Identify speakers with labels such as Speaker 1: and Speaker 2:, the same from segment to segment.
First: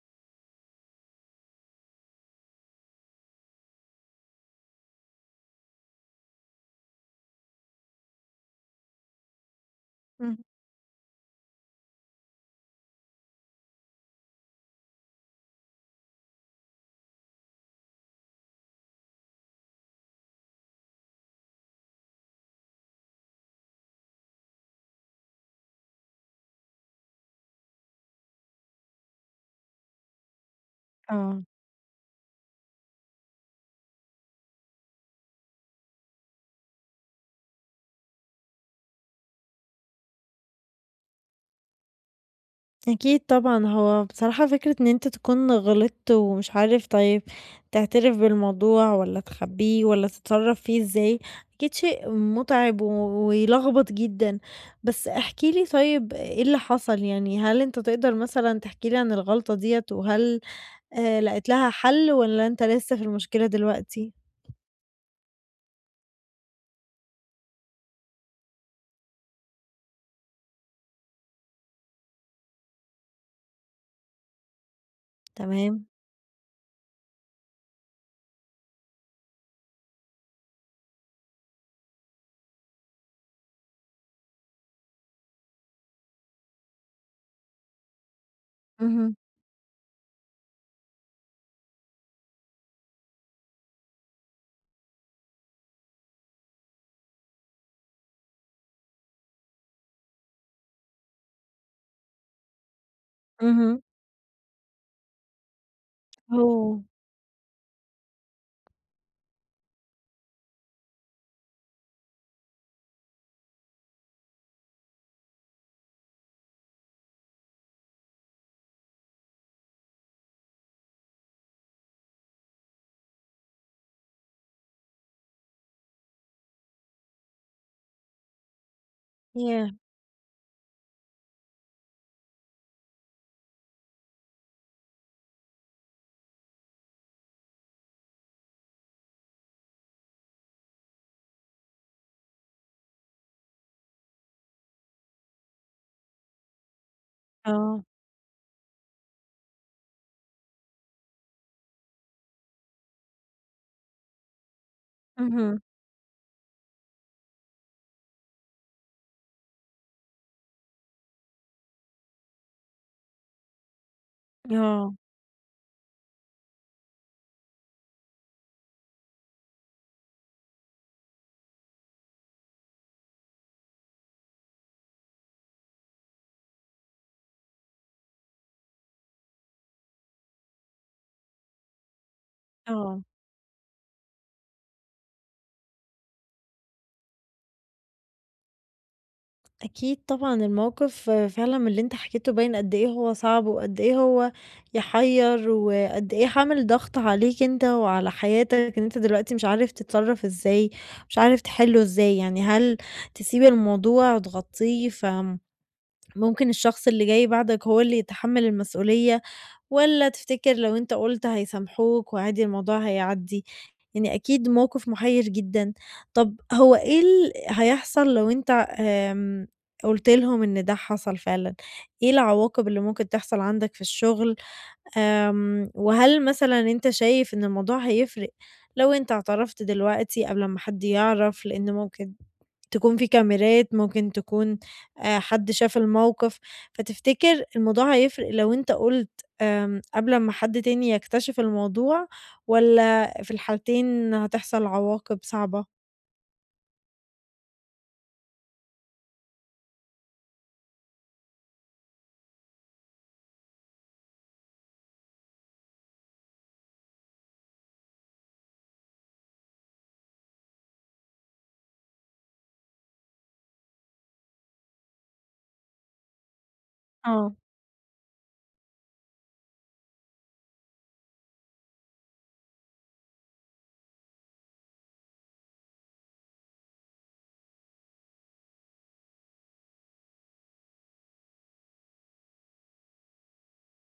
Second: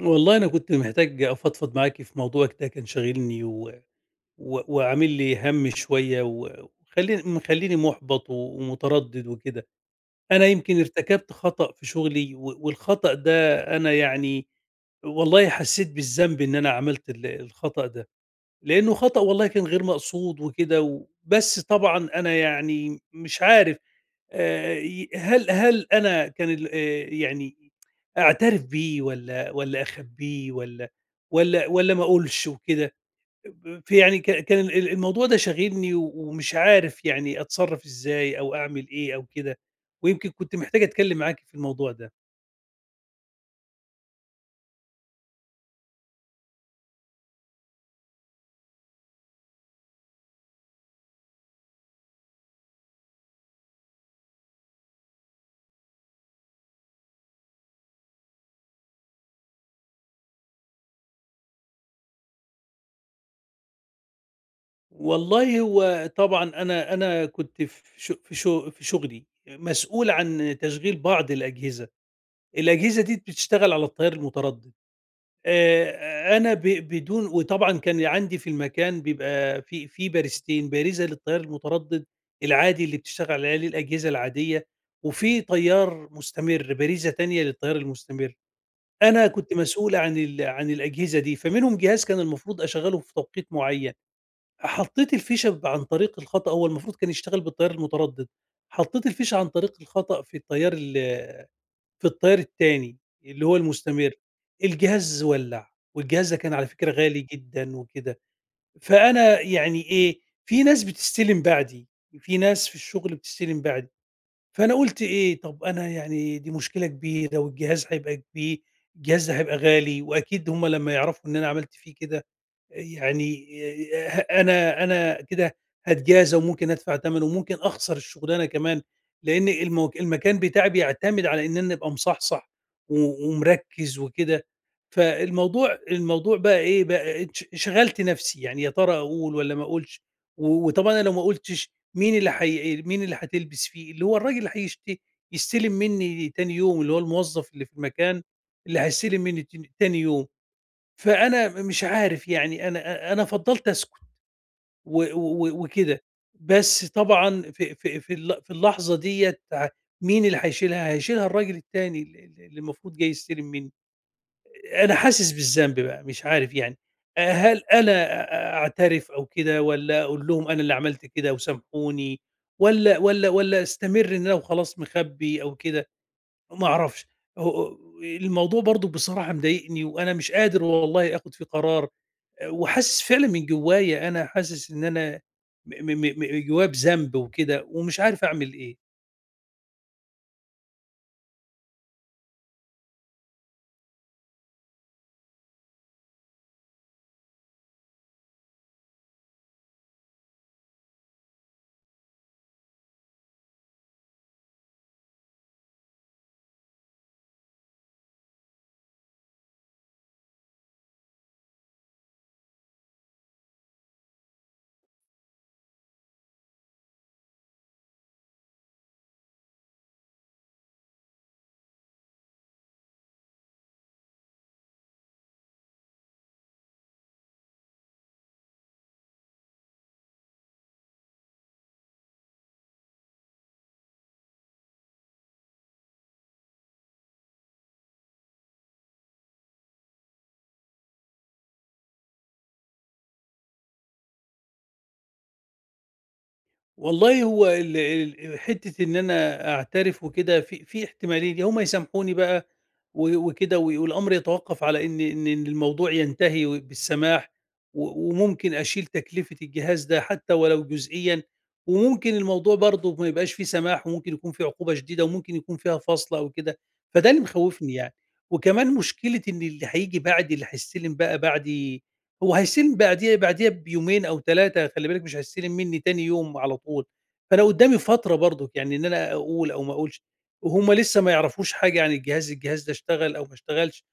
Speaker 1: والله أنا كنت محتاج أفضفض معاكِ في موضوع كده كان شاغلني و و وعامل لي هَم شوية، و وخلّيني مخلّيني مُحبَط ومتردِّد وكده.
Speaker 2: إمم،
Speaker 1: أنا يمكن ارتكبت خطأ في شُغلي، والخطأ ده أنا يعني والله حسّيت بالذنب إن أنا عملت الخطأ ده، لإنه خطأ والله كان غير مقصود وكده. بس طبعًا أنا يعني مش عارف ي هل أنا كان ال يعني أعترف بيه، والّا أخبّيه، والّا
Speaker 2: آه،
Speaker 1: والّا والّا ما أقولش وكده؟ ب فيعني ك كان الموضوع ده شاغلني، ومش عارف يعني أتصرّف إزاي أو أعمل إيه أو كده. ويمكن كنت محتاج أتكلّم معاكِ في الموضوع ده.
Speaker 2: أكيد طبعًا، هو بصراحة فكرة إن أنت تكون غلطت ومش عارف طيب تعترف بالموضوع والّا تخبّيه والّا تتصرّف فيه إزاي، أكيد شيء مُتعِب و ويلخبط جدًا، بس احكِ لي طيب إيه اللي حصل، يعني هل أنت تقدر مثلًا تحكي لي عن الغلطة ديّة وهل لقيت لها حَل والّا أنت لسه في المشكلة دلوقتي؟
Speaker 1: والله هو طبعًا أنا كنت في شغلي مسؤول عن تشغيل بعض الأجهزة. الأجهزة دي بتشتغل على التيار المتردد.
Speaker 2: تمام،
Speaker 1: أنا ب بدون وطبعًا كان عندي في المكان بيبقى في باريستين، بارزة للتيار المتردد العادي اللي بتشتغل عليه الأجهزة العادية، وفي طيار مستمر، بارزة تانية للتيار المستمر.
Speaker 2: اهم،
Speaker 1: أنا كنت مسؤول عن الأجهزة دي. فمنهم جهاز كان المفروض أشغّله في توقيت معيّن، حطيت الفيشة عن طريق الخطأ. هو المفروض كان يشتغل بالتيار المتردد، حطيت الفيشة عن طريق الخطأ في التيار ال في التيار التاني اللي هو
Speaker 2: اهم،
Speaker 1: المستمر. الجهاز ولّع، والجهاز ده كان على
Speaker 2: أوه!
Speaker 1: فكرة غالي جدًا وكده. فأنا يعني إيه، في ناس بتستلم بعدي، في ناس في الشغل بتستلم بعدي. فأنا قُلت إيه، طب أنا يعني دي مشكلة كبيرة، والجهاز هيبقى كبي الجهاز ده هيبقى غالي، وأكيد هم لمّا يعرفوا إن أنا عملت فيه كده يعني، أنا كده هاتجازى، وممكن أدفع تَمَنه، وممكن أخسر الشغلانة كمان. لإن
Speaker 2: ياه!
Speaker 1: المكان بتاعي بيعتمد على إن أنا أبقى مصحصح ومركّز وكده. فالموضوع بقى إيه، بقى شغلت نَفْسي، يعني يا ترى أقول والّا ما أقولش؟ وطبعًا أنا لو ما قُلتش، مين اللي هتلبس فيه؟ اللي هو الراجل اللي يستلم منّي تاني يوم، اللي هو الموظف اللي في
Speaker 2: آه،
Speaker 1: المكان اللي هيستلم منّي تاني يوم. فأنا مش عارف يعني، أنا أنا فضّلت أسكت و
Speaker 2: اهم،
Speaker 1: و وكده. بس طبعًا في في في ال في اللحظة ديّة، مين اللي هيشيلها؟ هيشيلها الراجل التاني ال ال اللي المفروض جاي يستلم منّي.
Speaker 2: آه،
Speaker 1: أنا حاسس بالذنب بقى، مش عارف يعني. هل أنا أعترف أو كده، والّا أقول لهم أنا اللي عملت كده وسامحوني، والّا أستمر إن أنا وخلاص مخبّي أو كده؟ ما أعرفش. هو الموضوع برضه بصراحة مضايقني، وأنا مش قادر والله آخُد فيه قرار. وحاسس
Speaker 2: آه.
Speaker 1: فعلًا من جوايا، أنا حاسس إن أنا م م م م جوايا بذنب وكده، ومش عارف أعمل إيه.
Speaker 2: أكيد طبعًا الموقف فعلًا من اللي أنت حكيته باين قد إيه هو صعب، وقد إيه هو يحيّر، وقد إيه عامل ضغط عليك أنت وعلى حياتك إن أنت دلوقتي مش عارف تتصرّف إزاي، مش عارف تحلّه إزاي، يعني هل تسيب الموضوع وتغطّيه فممكن الشخص اللي جاي بعدك هو اللي يتحمّل المسؤولية، والّا تفتكر لو أنت قُلت هيسامحوك وعادي الموضوع هيعدّي؟ يعني أكيد موقف محيّر جدًا. طب هو إيه هيحصل لو أنت آمم، قُلت لهم إن ده حصل فعلًا؟ إيه العواقب اللي ممكن تحصل عندك في الشغل؟ آمم، وهل مثلًا أنت شايف إن الموضوع هيفرق لو أنت اعترفت دلوقتي قبل أمّا حد يعرف؟ لإن ممكن تكون في كاميرات، ممكن تكون حد شاف الموقف، فتفتكر الموضوع هيفرق لو أنت قُلت قبل أمّا حد تاني يكتشف الموضوع والّا في الحالتين هتحصل عواقب صعبة؟
Speaker 1: والله هو ال ال حتّة إن أنا أعترف وكده في احتمالين. يا هُم يسامحوني بقى و وكده، والأمر يتوقّف على إن الموضوع ينتهي بالسماح، وممكن أشيل تكلفة الجهاز ده حتّى ولو جزئيًا. وممكن الموضوع برضه ما يبقاش فيه سماح، وممكن يكون فيه عقوبة شديدة، وممكن يكون فيها فَصْل أو كده. فده اللي
Speaker 2: آه،
Speaker 1: مخوّفني يعني. وكمان مشكلة إن اللي هييجي بعدي، اللي هيستلم بقى بعدي، هو هيستلم بعديها بيومين أو 3، خلّي بالك مش هيستلم منّي تاني يوم على طول. فأنا قدّامي فترة برضك، يعني إن أنا أقول أو ما أقولش. وهُم لسه ما يعرفوش حاجة عن الجهاز، الجهاز ده اشتغل أو ما اشتغلش.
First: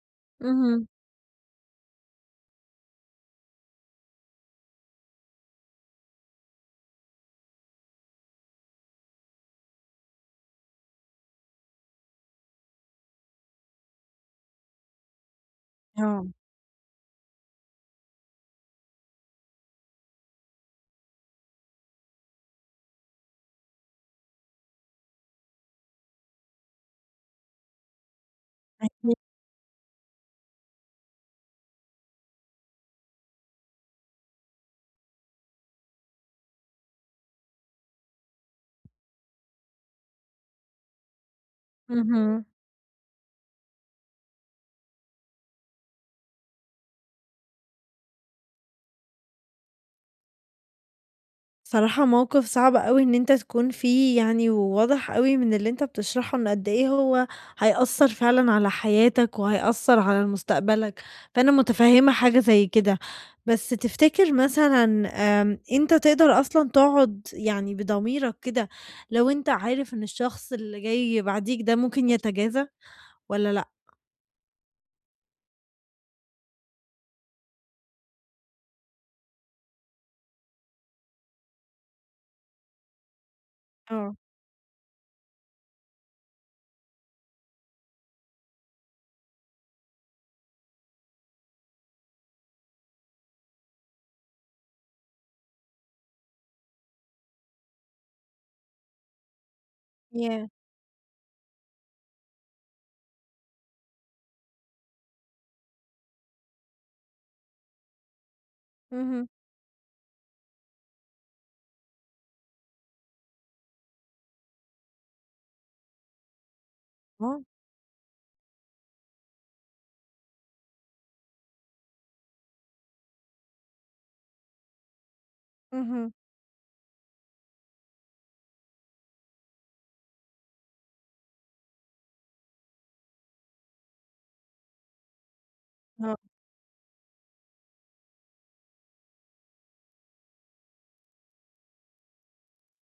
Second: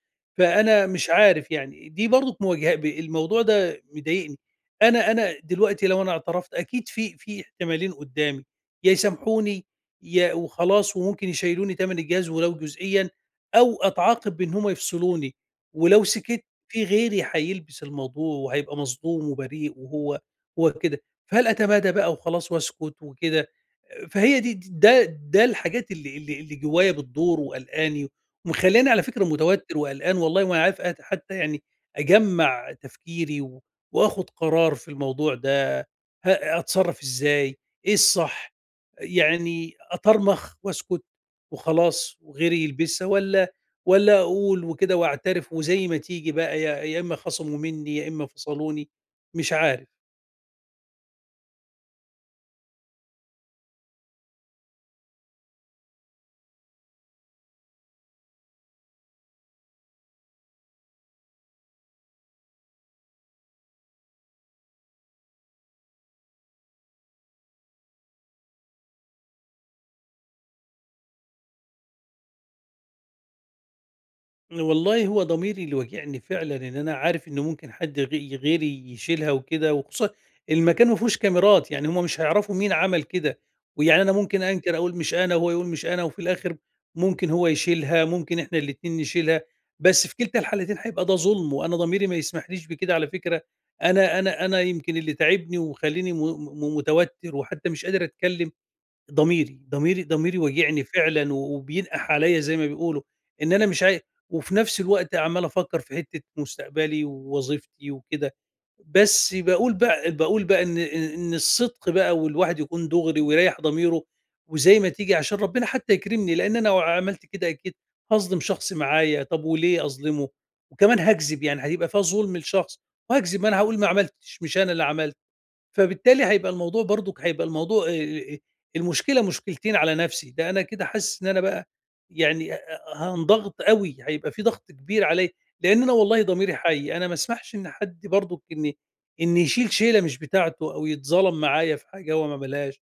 Speaker 2: اهم،
Speaker 1: فأنا مش عارف يعني، دي برضك مواجه، الموضوع ده مضايقني. أنا دلوقتي لو أنا اعترفت أكيد في احتمالين قدّامي. يا يسامحوني يا وخلاص، وممكن يشيلوني تَمَن الجهاز ولو جزئيًا، أو أتعاقب بإن هُم يفصلوني. ولو
Speaker 2: آه.
Speaker 1: سكت في غيري هيلبس الموضوع، وهيبقى مصدوم وبريء، وهو هو كده. فهل أتمادى بقى وخلاص واسكت وكده؟ فهي دي د ده ده الحاجات اللي جوايا بتدور وقلقاني، ومخلّياني على
Speaker 2: أكيد،
Speaker 1: فكرة متوتر وقلقان والله. وأنا عارف حتى يعني أجمّع تفكيري وآخُد قرار في الموضوع ده. أتصرّف إزاي، إيه الصح، يعني أطرمخ وأسكت وخلاص
Speaker 2: اهم.
Speaker 1: وغيري يلبسها، والّا أقول وكده واعترف وزي ما تيجي بقى، يا إمّا خَصموا منّي، يا إمّا فصلوني، مش عارف.
Speaker 2: صراحة موقف صعب أوي إن أنت تكون فيه يعني، وواضح أوي من اللي أنت بتشرحه إن قد إيه هو هيأثّر فعلًا على حياتك، وهيأثّر على مستقبلك، فأنا متفهّمة حاجة زي كده. بس تفتكر مثلًا أنت تقدر أصلًا تقعد يعني بضميرك كده لو أنت عارف إن الشخص اللي جاي بعديك ده ممكن يتجازى والّا لأ؟
Speaker 1: والله هو ضميري اللي واجعني فعلًا، إن أنا عارف إنه ممكن حد غيري يشيلها وكده. وخصوصًا المكان ما فيهوش كاميرات، يعني هم مش هيعرفوا مين عمل كده. ويعني أنا
Speaker 2: آه،
Speaker 1: ممكن أنكر أقول مش أنا، وهو يقول مش أنا، وفي الآخر ممكن هو يشيلها، ممكن إحنا الاتنين نشيلها. بس في كلتا الحالتين هيبقى ده ظلم، وأنا ضميري ما يسمحليش بكده على فكرة. أنا يمكن اللي تاعبني ومخلّيني م م متوتر، وحتى مش قادر أتكلم، ضميري. ضميري
Speaker 2: ياه!
Speaker 1: واجعني فعلًا، وبينقح عليَّ زي ما بيقولوا، إن أنا مش عاي. وفي نفس الوقت عمّال أفكّر في حتّة مستقبلي ووظيفتي وكده.
Speaker 2: اهم.
Speaker 1: بس باقول بقى، باقول بقى إن إن الصدق بقى، والواحد يكون دُغري ويريّح ضميره وزي ما تيجي عشان ربنا حتى يكرمني. لإن أنا لو عملت
Speaker 2: آه،
Speaker 1: كده أكيد هاظلم شخص معايا، طَب وليه أظلمه؟ وكمان هاكذب، يعني هيبقى فيها ظلم لشخص وهاكذب، ما أنا هاقول ما عملتش، مش أنا اللي عملت.
Speaker 2: اهم،
Speaker 1: فبالتالي هيبقى الموضوع برضُك، هيبقى الموضوع المشكلة مشكلتين على نَفْسي. ده أنا كده حاسس إن أنا بقى يعني، هانضغط أوي، هيبقى في ضغط كبير عليّا. لإن أنا
Speaker 2: آه.
Speaker 1: والله ضميري حي، أنا ما اسمحش إن حد برضُك إن يشيل شيلة مش بتاعته، أو يتظلم معايا في حاجة هو ما عملهاش.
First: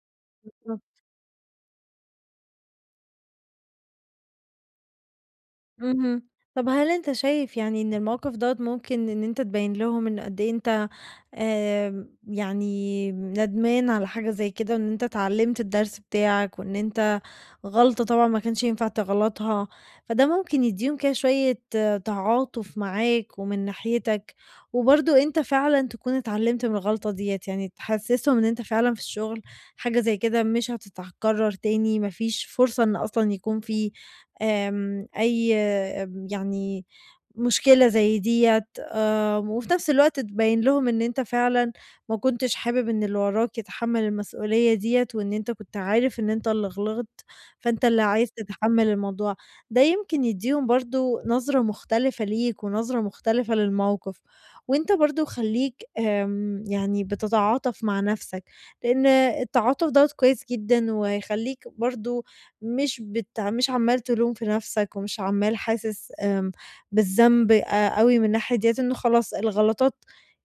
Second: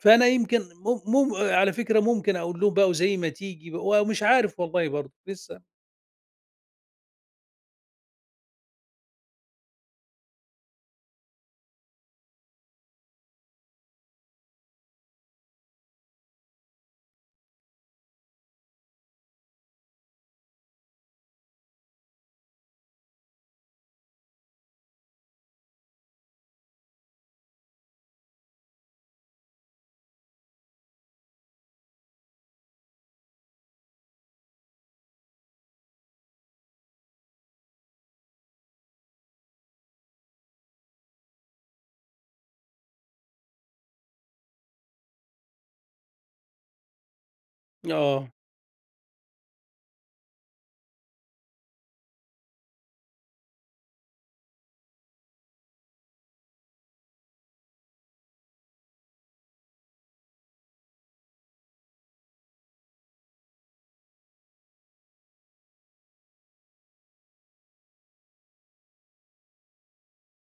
Speaker 1: فأنا يمكن على فكرة ممكن أقول لهم بقى وزي ما تيجي بقى، ومش عارف والله برضه لسه.
Speaker 2: اهم. طب هل أنت شايف يعني إن الموقف دوّة ممكن إن أنت تبيّن لهم إن قد إيه أنت يعني ندمان على حاجة زي كده وإن أنت اتعلّمت الدرس بتاعك وإن أنت غلطة طبعًا ما كانش ينفع تغلطها، فده ممكن يدّيهم كده شوية آه، تعاطف معاك ومن ناحيتك، وبرضه أنت فعلًا تكون اتعلّمت من الغلطة ديّة، يعني تحسّسهم إن أنت فعلًا في الشغل حاجة زي كده مش هتتكرر تاني، ما فيش فرصة إن أصلًا يكون في أي يعني مشكلة زي ديّة، وفي نفس الوقت تبيّن لهم إن أنت فعلًا ما كنتش حابب إن اللي وراك يتحمّل المسؤولية ديّة، وإن أنت كنت عارف إن أنت اللي غلطت، فأنت اللي
Speaker 1: آه،
Speaker 2: عايز تتحمّل الموضوع، ده يمكن يدّيهم برضه نظرة مختلفة ليك ونظرة مختلفة للموقف، وأنت برضه خلّيك يعني بتتعاطف مع نفسك، لإن التعاطف دوّة كويس جدًا وهيخلّيك برضه مش عمّال تلوم في نَفْسك ومش عمّال حاسس بالذنب أوي من الناحية ديّة، إنه خلاص الغلطات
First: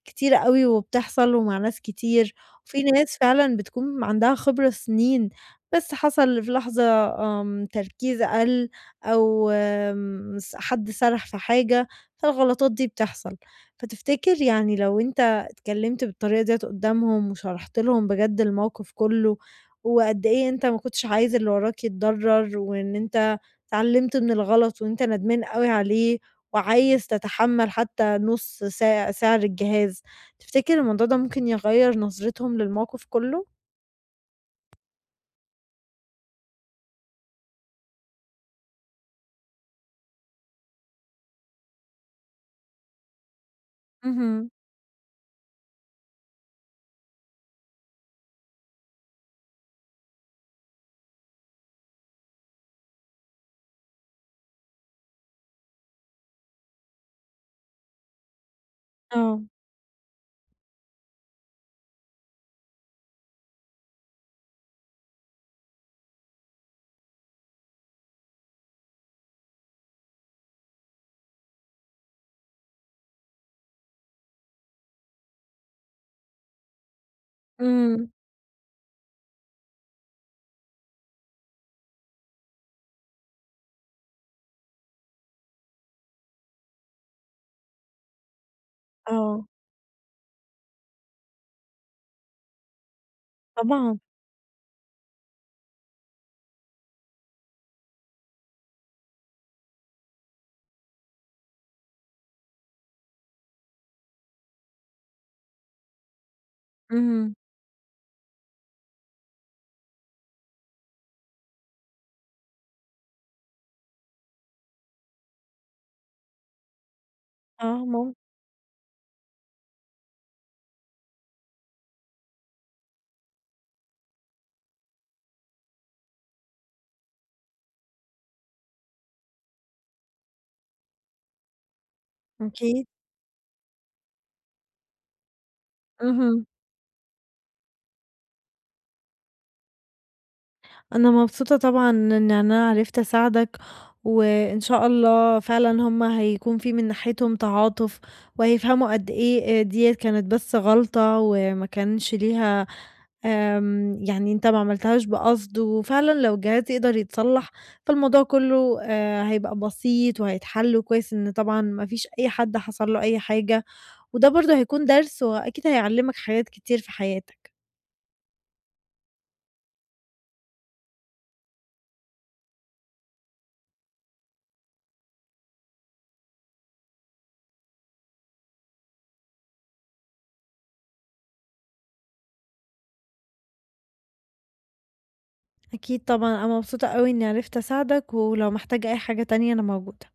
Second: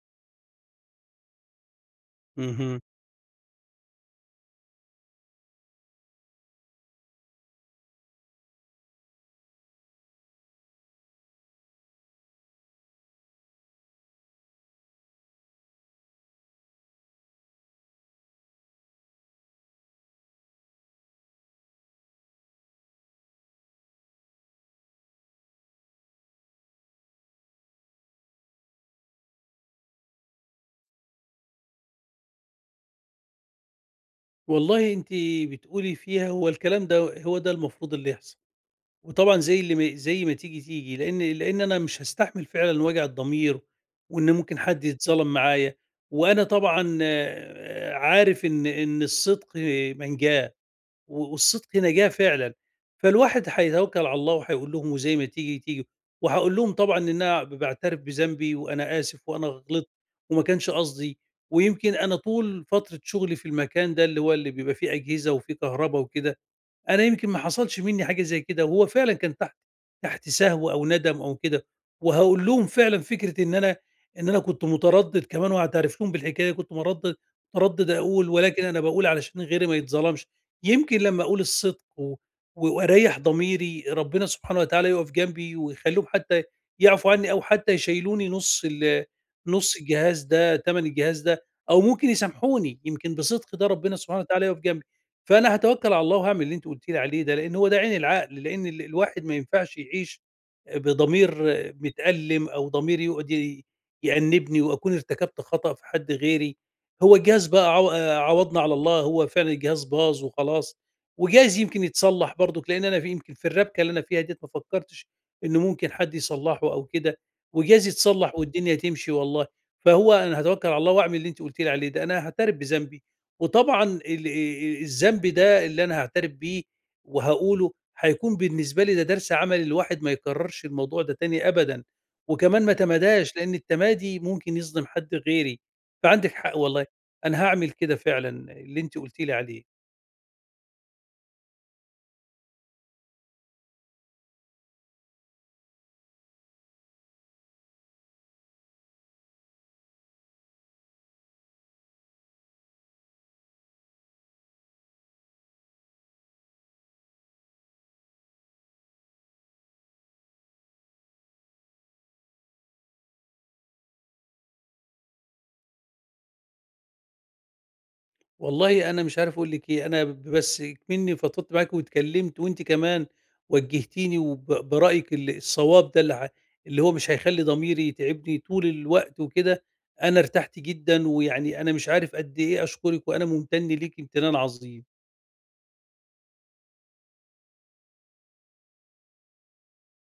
Speaker 2: كتيرة أوي وبتحصل ومع ناس كتير،
Speaker 1: اهم.
Speaker 2: وفي ناس فعلًا بتكون عندها خبرة سنين، بس حصل في لحظة تركيز أقل أو آمم س حد سَرح في حاجة، فالغلطات دي بتحصل. فتفتكر يعني لو أنت اتكلّمت بالطريقة ديّة قُدّامهم وشرحت لهم بجد الموقف كُلّه وقد إيه أنت ما كنتش عايز اللي وراك يتضرر، وإن أنت اتعلمت من الغلط وأنت ندمان أوي عليه، وعايز تتحمل حتى نُص سعر الجهاز، تفتكر الموضوع ده ممكن يغيّر نظرتهم للموقف كله؟
Speaker 1: والله أنتِ بتقولي فيها، هو الكلام ده هو ده المفروض اللي يحصل. وطبعًا زي اللي ما زي ما تيجي، تيجي. لإن أنا مش هاستحمل فعلًا وجع الضمير، وإن
Speaker 2: اهم،
Speaker 1: ممكن حد يتظلم معايا. وأنا طبعًا آه، عارف إن الصدق منجاة، والصدق نجاة فعلًا. فالواحد هيتوكل على الله وهيقول لهم وزي ما تيجي، تيجي. وهاقول لهم طبعًا إن أنا باعترف بذنبي، وأنا آسف
Speaker 2: آه،
Speaker 1: وأنا غلطت، وما كانش قصدي. ويمكن أنا طول فترة شغلي في المكان ده اللي هو اللي بيبقى فيه أجهزة وفيه كهربا وكده، أنا يمكن ما حصلش منّي حاجة زي كده. وهو فعلًا كان تحت سهو أو ندم أو كده. وهاقول لهم فعلًا فكرة إن أنا، إن أنا كنت متردد كمان. وهاعترف لهم بالحكاية، كنت متردد
Speaker 2: إمم،
Speaker 1: أقول. ولكن أنا باقول علشان غيري ما يتظلمش. يمكن لمّا أقول الصدق وأريّح ضميري، ربنا سبحانه وتعالى يُقف جنبي ويخلّيهم حتى يعفوا عني، أو حتى يشيلوني
Speaker 2: آه،
Speaker 1: نُص الجهاز ده، تَمَن الجهاز ده. أو ممكن يسامحوني، يمكن بصدق ده ربنا
Speaker 2: طبعًا،
Speaker 1: سبحانه وتعالى يُقف جنبي. فأنا هاتوكّل على الله، وهاعمل اللي أنتِ قُلتِ لي عليه ده، لإن هو ده عين العقل. لإن الواحد ما ينفعش يعيش بضمير متألم، أو ضمير يقعد يأنِّبني، وأكون ارتكبت خطأ في حد غيري. هو
Speaker 2: اهم.
Speaker 1: الجهاز بقى عو آه، عوضنا على الله، هو فعلًا الجهاز باظ وخلاص. وجايز يمكن يتصلّح برضُك، لإن أنا في يمكن في الربكة اللي أنا فيها ديّة ما فكّرتش إنه ممكن حد يصلّحه أو كده.
Speaker 2: آه،
Speaker 1: وجايز
Speaker 2: ممكن،
Speaker 1: يتصلّح والدنيا تمشي والله. فهو أنا هاتوكّل على الله وأعمل اللي أنتِ قُلتِ لي عليه ده. أنا هاعترف بذنبي، وطبعًا ال الذنب ده اللي أنا هاعترف بيه وهاقوله هيكون بالنسبة لي ده درس عملي، الواحد ما يكررش الموضوع ده تاني أبدًا. وكمان ما
Speaker 2: أكيد،
Speaker 1: تماداش لأن التمادي ممكن يصدم حد غيري. فعندِك
Speaker 2: اهم.
Speaker 1: حق والله، أنا هاعمل كده فعلًا اللي أنتِ قلتِ لي عليه.
Speaker 2: أنا مبسوطة طبعًا إن أنا عرفت أساعدك، وإن شاء الله فعلًا هُم هيكون في من ناحيتهم تعاطف، وهيفهموا قد إيه ديّة كانت بس غلطة وما كانش ليها يعني أنت ما عملتهاش بقصد، وفعلًا لو الجهاز يقدر يتصلّح فالموضوع كلّه هيبقى بسيط وهيتحل، وكويس إن طبعًا ما فيش أي حد حصل له أي حاجة، وده برضه هيكون درس وأكيد هيعلّمك حاجات كتير في حياتك.
Speaker 1: والله أنا مش عارف أقول لِك إيه. أنا بس إكمنّي فضفضت معاكِ واتكلمت، وأنتِ كمان وجّهتيني برأيِك الصواب ده اللي اللي هو مش هيخلّي ضميري يتعبني طول الوقت وكده. أنا ارتحت جدًا، ويعني أنا مش عارف قد إيه أشكرِك، وأنا ممتن ليكِ امتنان عظيم.
Speaker 2: أكيد طبعًا، أنا مبسوطة أوي إني عرفت أساعدك، ولو محتاج أي حاجة تانية أنا موجودة.